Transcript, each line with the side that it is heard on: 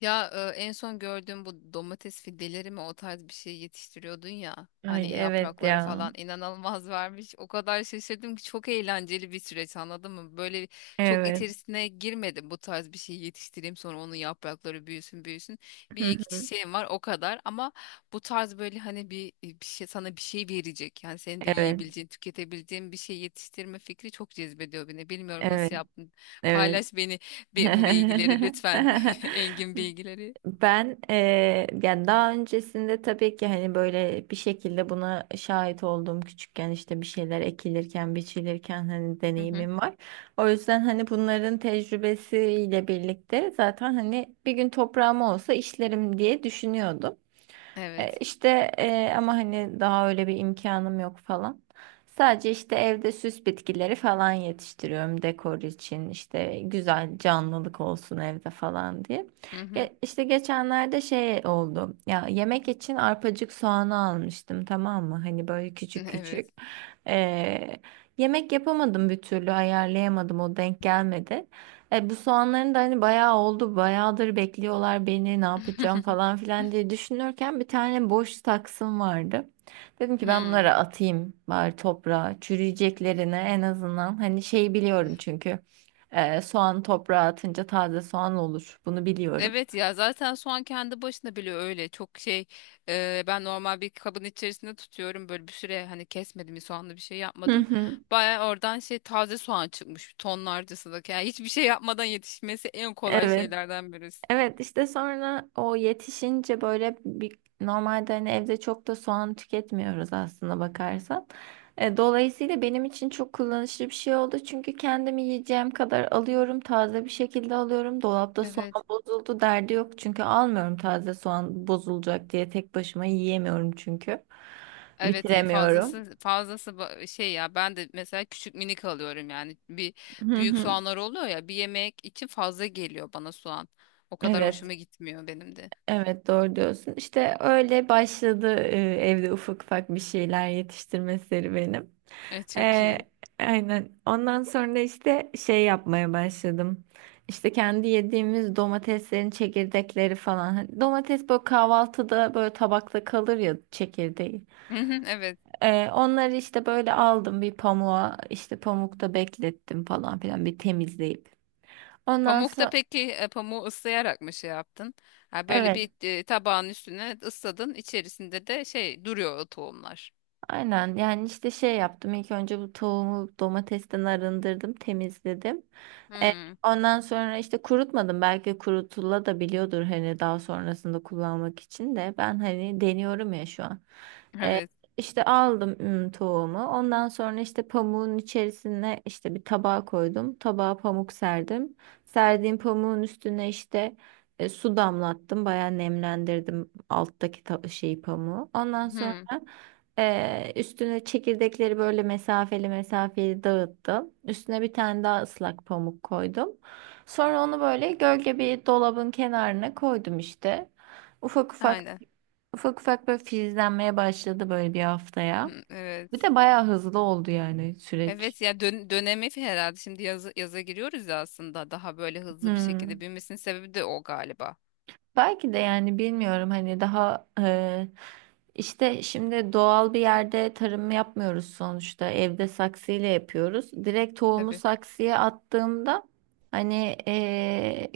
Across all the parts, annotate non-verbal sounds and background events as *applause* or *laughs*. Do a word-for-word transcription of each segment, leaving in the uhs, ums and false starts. left: Ya e, en son gördüğüm bu domates fideleri mi, o tarz bir şey yetiştiriyordun ya.
right: Ay
left: Hani
right: evet
left: yaprakları
right: ya.
left: falan inanılmaz *laughs* vermiş. O kadar şaşırdım ki, çok eğlenceli bir süreç, anladın mı? Böyle çok
right: Evet.
left: içerisine girmedim, bu tarz bir şey yetiştireyim sonra onun yaprakları büyüsün büyüsün. Bir
right: Hı
left: iki
right: hı.
left: çiçeğim var o kadar, ama bu tarz böyle hani bir, bir şey sana bir şey verecek. Yani senin de
right: Evet.
left: yiyebileceğin, tüketebileceğin bir şey yetiştirme fikri çok cezbediyor beni. Bilmiyorum
right: Evet.
left: nasıl yaptın.
right: Evet.
left: Paylaş beni bi- bu bilgileri lütfen. *laughs*
right: *laughs*
left: Engin bilgileri.
right: Ben eee, yani daha öncesinde tabii ki hani böyle bir şekilde buna şahit olduğum küçükken işte bir şeyler ekilirken, biçilirken hani
left: Hı hı.
right: deneyimim var. O yüzden hani bunların tecrübesiyle birlikte zaten hani bir gün toprağım olsa işlerim diye düşünüyordum. E,
left: Evet.
right: İşte e, ama hani daha öyle bir imkanım yok falan. Sadece işte evde süs bitkileri falan yetiştiriyorum dekor için. İşte güzel canlılık olsun evde falan diye.
left: Hı hı.
right: Ge- işte geçenlerde şey oldu. Ya yemek için arpacık soğanı almıştım, tamam mı? Hani böyle küçük küçük.
left: Evet.
right: E, Yemek yapamadım, bir türlü ayarlayamadım, o denk gelmedi. E, bu soğanların da hani bayağı oldu, bayağıdır bekliyorlar beni, ne yapacağım falan
left: *laughs*
right: filan diye düşünürken bir tane boş taksım vardı. Dedim ki ben bunları
left: Hmm.
right: atayım bari toprağa, çürüyeceklerine en azından. Hani şey, biliyorum çünkü e, soğan toprağa atınca taze soğan olur, bunu biliyorum.
left: Evet ya, zaten soğan kendi başına bile öyle çok şey, e, ben normal bir kabın içerisinde tutuyorum böyle bir süre, hani kesmedim, bir soğanlı bir şey
right: Hı
left: yapmadım,
right: hı.
left: baya oradan şey, taze soğan çıkmış tonlarcası da. Yani hiçbir şey yapmadan yetişmesi en kolay
right: Evet.
left: şeylerden birisi.
right: Evet işte sonra o yetişince böyle bir, normalde hani evde çok da soğan tüketmiyoruz aslında bakarsan. E, dolayısıyla benim için çok kullanışlı bir şey oldu. Çünkü kendimi yiyeceğim kadar alıyorum. Taze bir şekilde alıyorum. Dolapta soğan
left: Evet.
right: bozuldu derdi yok. Çünkü almıyorum, taze soğan bozulacak diye. Tek başıma yiyemiyorum çünkü.
left: Evet e,
right: Bitiremiyorum.
left: fazlası fazlası ba- e, şey ya, ben de mesela küçük minik alıyorum. Yani bir,
right: Hı
left: büyük
right: hı.
left: soğanlar oluyor ya, bir yemek için fazla geliyor bana soğan. O kadar
right: Evet.
left: hoşuma gitmiyor benim de. *laughs*
right: Evet doğru diyorsun. İşte öyle başladı e, evde ufak ufak bir şeyler yetiştirme serüvenim.
left: Evet, çok
right: E,
left: iyi.
right: aynen. Ondan sonra işte şey yapmaya başladım. İşte kendi yediğimiz domateslerin çekirdekleri falan. Hani domates böyle kahvaltıda böyle tabakta kalır ya çekirdeği.
left: Hı hı, evet.
right: E, onları işte böyle aldım bir pamuğa, işte pamukta beklettim falan filan bir temizleyip. Ondan
left: Pamukta
right: sonra
left: peki, e, pamuğu ıslayarak mı şey yaptın? Ha, böyle
right: evet.
left: bir e, tabağın üstüne ısladın, içerisinde de şey duruyor, o tohumlar.
right: Aynen yani işte şey yaptım, ilk önce bu tavuğumu domatesten arındırdım, temizledim. E,
left: Hmm,
right: Ondan sonra işte kurutmadım, belki kurutula da biliyordur hani daha sonrasında kullanmak için, de ben hani deniyorum ya şu an. E,
left: evet.
right: işte aldım ım, tavuğumu, ondan sonra işte pamuğun içerisine işte bir tabağa koydum, tabağa pamuk serdim. Serdiğim pamuğun üstüne işte e, su damlattım, bayağı nemlendirdim alttaki ta- şeyi, pamuğu, ondan sonra
left: Hmm,
right: ee, üstüne çekirdekleri böyle mesafeli mesafeli dağıttım. Üstüne bir tane daha ıslak pamuk koydum. Sonra onu böyle gölge bir dolabın kenarına koydum işte. Ufak ufak
left: aynen.
right: ufak ufak böyle filizlenmeye başladı böyle bir haftaya.
left: Hmm,
right: Bir
left: evet.
right: de bayağı hızlı oldu yani süreç.
left: Evet ya, dön dönemi herhalde, şimdi yazı yaza giriyoruz ya, aslında daha böyle hızlı bir
right: Hmm.
left: şekilde büyümesinin sebebi de o galiba.
right: Belki de yani, bilmiyorum hani daha e, işte şimdi doğal bir yerde tarım yapmıyoruz sonuçta, evde saksıyla yapıyoruz. Direkt tohumu
left: Tabii.
right: saksıya attığımda hani e,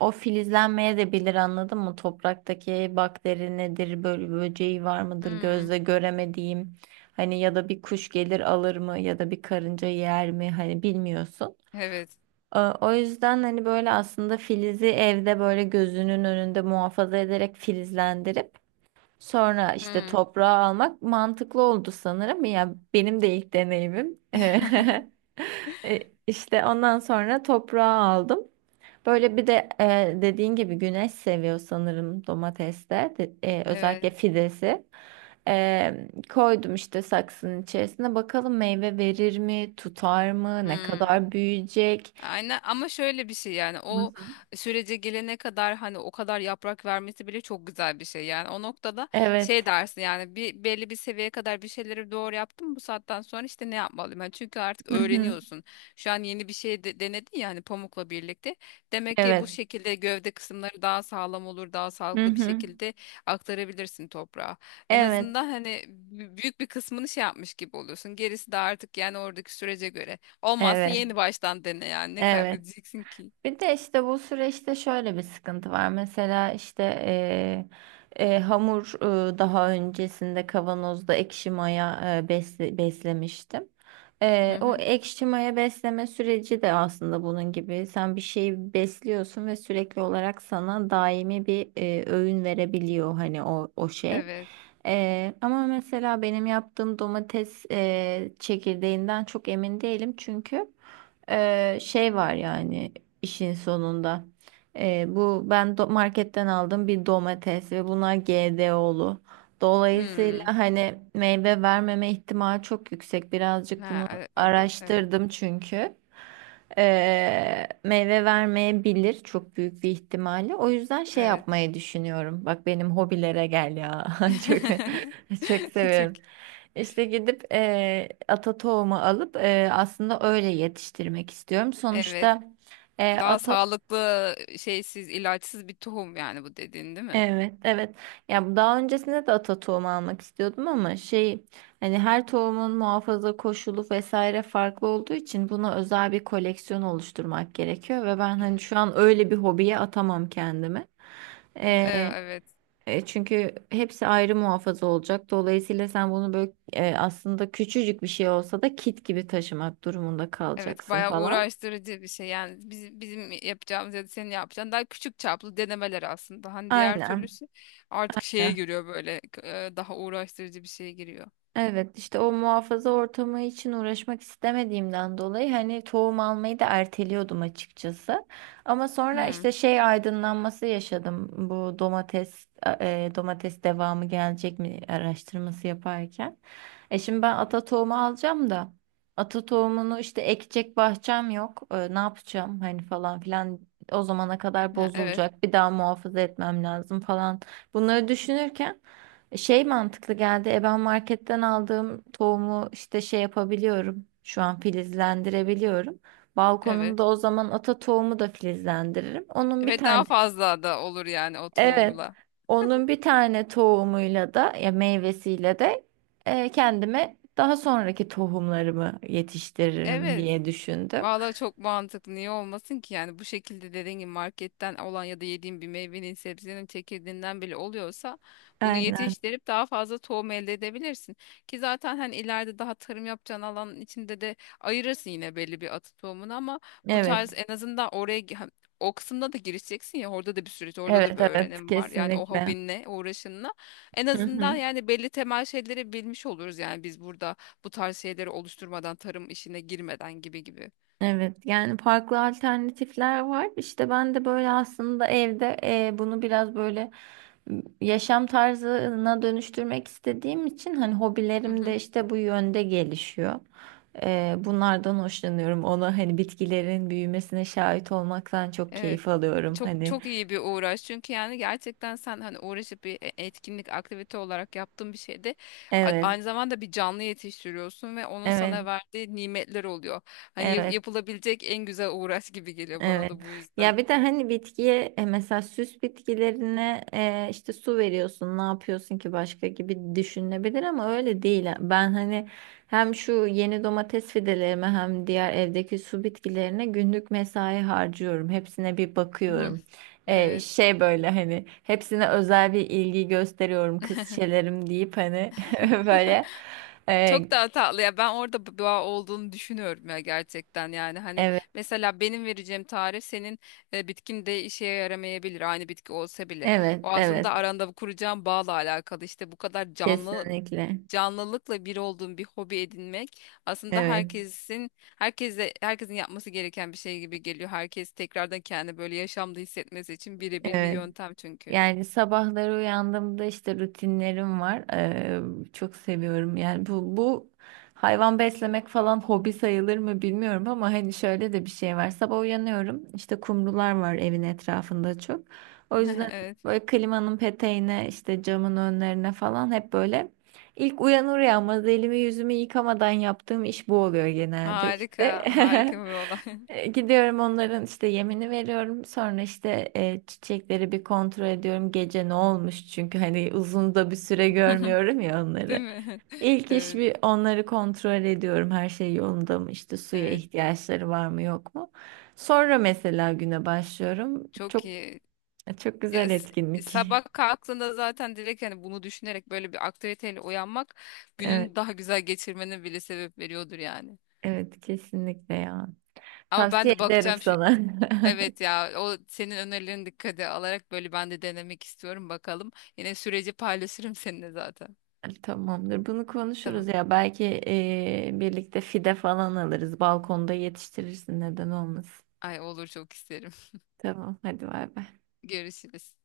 right: o filizlenmeye de bilir, anladın mı? Topraktaki bakteri nedir, böyle böceği var mıdır
left: Hmm,
right: gözle göremediğim, hani ya da bir kuş gelir alır mı ya da bir karınca yer mi, hani bilmiyorsun.
left: evet.
right: O o yüzden hani böyle aslında filizi evde böyle gözünün önünde muhafaza ederek filizlendirip sonra işte
left: Hmm,
right: toprağa almak mantıklı oldu sanırım. Ya benim de ilk deneyimim. *laughs* E, İşte ondan sonra toprağa aldım. Böyle bir de e, dediğin gibi güneş seviyor sanırım domateste. De- e, özellikle
left: evet.
right: fidesi. E, koydum işte saksının içerisine. Bakalım meyve verir mi, tutar mı, ne
left: Hmm.
right: kadar büyüyecek.
left: Aynen, ama şöyle bir şey yani, o sürece gelene kadar hani, o kadar yaprak vermesi bile çok güzel bir şey yani. O noktada şey
right: Evet.
left: dersin yani, bir belli bir seviyeye kadar bir şeyleri doğru yaptım, bu saatten sonra işte ne yapmalıyım yani, çünkü artık
right: Hı hı.
left: öğreniyorsun şu an yeni bir şey de, denedin ya hani pamukla birlikte. Demek ki bu
right: Evet.
left: şekilde gövde kısımları daha sağlam olur, daha
right: Hı
left: sağlıklı bir
right: hı.
left: şekilde aktarabilirsin toprağa, en
right: Evet.
left: azından hani bü- büyük bir kısmını şey yapmış gibi oluyorsun, gerisi de artık yani oradaki sürece göre. Olmazsa
right: Evet.
left: yeni baştan dene yani. Ne
right: Evet.
left: kaybedeceksin ki?
right: Bir de işte bu süreçte şöyle bir sıkıntı var. Mesela işte eee, eee, hamur eee, daha öncesinde kavanozda ekşi maya eee, besle- beslemiştim.
left: Hı
right: Eee,
left: hı.
right: o ekşi maya besleme süreci de aslında bunun gibi. Sen bir şeyi besliyorsun ve sürekli olarak sana daimi bir eee, öğün verebiliyor hani o o şey.
left: Evet.
right: Eee, ama mesela benim yaptığım domates eee, çekirdeğinden çok emin değilim çünkü. Ee, şey var yani işin sonunda. Ee, bu ben do- marketten aldım bir domates ve bunlar G D O'lu. Dolayısıyla
left: Hmm.
right: hani meyve vermeme ihtimali çok yüksek. Birazcık
left: Ha,
right: bunu
left: e- o da- evet.
right: araştırdım çünkü. Ee, meyve vermeyebilir çok büyük bir ihtimalle. O yüzden şey
left: Evet.
right: yapmayı düşünüyorum. Bak benim hobilere gel ya. *laughs* Çok.
left: *laughs*
right: *laughs* Çok
left: Çok.
right: seviyorum. İşte gidip eee ata tohumu alıp, eee, aslında öyle yetiştirmek istiyorum.
left: Evet.
right: Sonuçta eee,
left: Daha
right: ata,
left: sağlıklı şeysiz, ilaçsız bir tohum yani, bu dediğin değil mi?
right: evet evet. Ya daha öncesinde de ata tohumu almak istiyordum ama şey, hani her tohumun muhafaza koşulu vesaire farklı olduğu için buna özel bir koleksiyon oluşturmak gerekiyor ve ben hani şu an öyle bir hobiye atamam kendimi.
left: E, evet.
right: E, çünkü hepsi ayrı muhafaza olacak. Dolayısıyla sen bunu böyle e, aslında küçücük bir şey olsa da kit gibi taşımak durumunda
left: Evet,
right: kalacaksın
left: bayağı
right: falan.
left: uğraştırıcı bir şey. Yani biz, bizim yapacağımız ya da senin yapacağın daha küçük çaplı denemeler aslında. Hani diğer
right: Aynen.
left: türlüsü artık şeye giriyor, böyle e, daha uğraştırıcı bir şeye giriyor.
right: Evet, işte o muhafaza ortamı için uğraşmak istemediğimden dolayı hani tohum almayı da erteliyordum açıkçası. Ama sonra
left: Hmm.
right: işte şey aydınlanması yaşadım, bu domates e, domates devamı gelecek mi araştırması yaparken. E şimdi ben ata tohumu alacağım da ata tohumunu işte ekecek bahçem yok. E, ne yapacağım hani falan filan, o zamana kadar
left: Ha, evet.
right: bozulacak, bir daha muhafaza etmem lazım falan, bunları düşünürken şey mantıklı geldi. E ben marketten aldığım tohumu işte şey yapabiliyorum. Şu an filizlendirebiliyorum.
left: Evet.
right: Balkonumda o zaman ata tohumu da filizlendiririm. Onun bir
left: Ve daha
right: tane
left: fazla da olur yani o
right: evet.
left: tohumla.
right: Onun bir tane tohumuyla da ya meyvesiyle de e, kendime daha sonraki tohumlarımı yetiştiririm
left: Evet.
right: diye düşündüm.
left: Valla çok mantıklı. Niye olmasın ki? Yani bu şekilde dediğin gibi marketten olan ya da yediğin bir meyvenin, sebzenin çekirdeğinden bile oluyorsa, bunu
right: Aynen.
left: yetiştirip daha fazla tohum elde edebilirsin. Ki zaten hani ileride daha tarım yapacağın alanın içinde de ayırırsın yine belli bir atı tohumunu, ama bu
right: Evet.
left: tarz en azından oraya gi- ha, o kısımda da girişeceksin ya, orada da bir süreç, orada da
right: Evet
left: bir
right: evet
left: öğrenim var. Yani o
right: kesinlikle.
left: hobinle, uğraşınla en
right: Hı
left: azından
right: hı.
left: yani belli temel şeyleri bilmiş oluruz yani, biz burada bu tarz şeyleri oluşturmadan, tarım işine girmeden, gibi gibi.
right: Evet yani farklı alternatifler var. İşte ben de böyle aslında evde e, bunu biraz böyle m, yaşam tarzına dönüştürmek istediğim için hani
left: Hı
right: hobilerim de
left: hı.
right: işte bu yönde gelişiyor. E, bunlardan hoşlanıyorum. Ona hani bitkilerin büyümesine şahit olmaktan çok
left: Evet.
right: keyif alıyorum.
left: Çok
right: Hani
left: çok iyi bir uğraş. Çünkü yani gerçekten sen hani uğraşıp bir e- etkinlik, aktivite olarak yaptığın bir şeyde a-
right: evet,
left: aynı zamanda bir canlı yetiştiriyorsun ve onun
right: evet,
left: sana verdiği nimetler oluyor. Hani yap-
right: evet.
left: yapılabilecek en güzel uğraş gibi geliyor bana
right: Evet.
left: da bu
right: Ya
left: yüzden.
right: bir de hani bitkiye e, mesela süs bitkilerine e, işte su veriyorsun, ne yapıyorsun ki başka gibi düşünülebilir ama öyle değil. Ben hani hem şu yeni domates fidelerime hem diğer evdeki su bitkilerine günlük mesai harcıyorum. Hepsine bir
left: Hı hı.
right: bakıyorum. E,
left: Evet.
right: şey böyle hani hepsine özel bir ilgi gösteriyorum, kız çelerim deyip hani *laughs* böyle. E,
left: Çok daha tatlı ya, ben orada bir bağ olduğunu düşünüyorum ya gerçekten yani, hani
right: evet,
left: mesela benim vereceğim tarif senin e, bitkin de işe yaramayabilir, aynı bitki olsa bile.
right: evet,
left: O aslında
right: evet.
left: aranda bu kuracağım bağla alakalı, işte bu kadar canlı
right: Kesinlikle.
left: canlılıkla bir olduğun bir hobi edinmek aslında
right: Evet,
left: herkesin herkese herkesin yapması gereken bir şey gibi geliyor, herkes tekrardan kendi böyle yaşamda hissetmesi için birebir bir
right: evet.
left: yöntem çünkü.
right: Yani sabahları uyandığımda işte rutinlerim var. Ee, çok seviyorum. Yani bu bu hayvan beslemek falan hobi sayılır mı bilmiyorum ama hani şöyle de bir şey var. Sabah uyanıyorum. İşte kumrular var evin etrafında çok. O
left: *laughs*
right: yüzden
left: Evet,
right: böyle klimanın peteğine işte camın önlerine falan hep böyle ilk uyanır uyanmaz elimi yüzümü yıkamadan yaptığım iş bu oluyor genelde işte.
left: harika harika
right: *laughs*
left: bir olay.
right: E, Gidiyorum, onların işte yemini veriyorum. Sonra işte e, çiçekleri bir kontrol ediyorum. Gece ne olmuş çünkü hani uzun da bir süre
left: *laughs*
right: görmüyorum ya
left: Değil
right: onları.
left: mi? *laughs*
right: İlk iş
left: Evet,
right: bir onları kontrol ediyorum. Her şey yolunda mı? İşte suya
left: evet.
right: ihtiyaçları var mı yok mu? Sonra mesela güne başlıyorum.
left: Çok
right: Çok
left: iyi.
right: çok güzel
left: Ya, s-
right: etkinlik.
left: sabah kalktığında zaten direkt hani bunu düşünerek böyle bir aktiviteyle uyanmak
right: *laughs* Evet,
left: günün daha güzel geçirmene bile sebep veriyordur yani.
right: evet kesinlikle ya.
left: Ama ben
right: Tavsiye
left: de
right: ederim
left: bakacağım şu,
right: sana.
left: evet
right: *laughs*
left: ya, o senin önerilerini dikkate alarak böyle ben de denemek istiyorum, bakalım. Yine süreci paylaşırım seninle zaten.
right: Tamamdır. Bunu konuşuruz
left: Tamam.
right: ya. Belki eee, birlikte fide falan alırız. Balkonda yetiştirirsin. Neden olmasın?
left: Ay, olur, çok isterim.
right: Tamam. Hadi bay bay.
left: *laughs* Görüşürüz.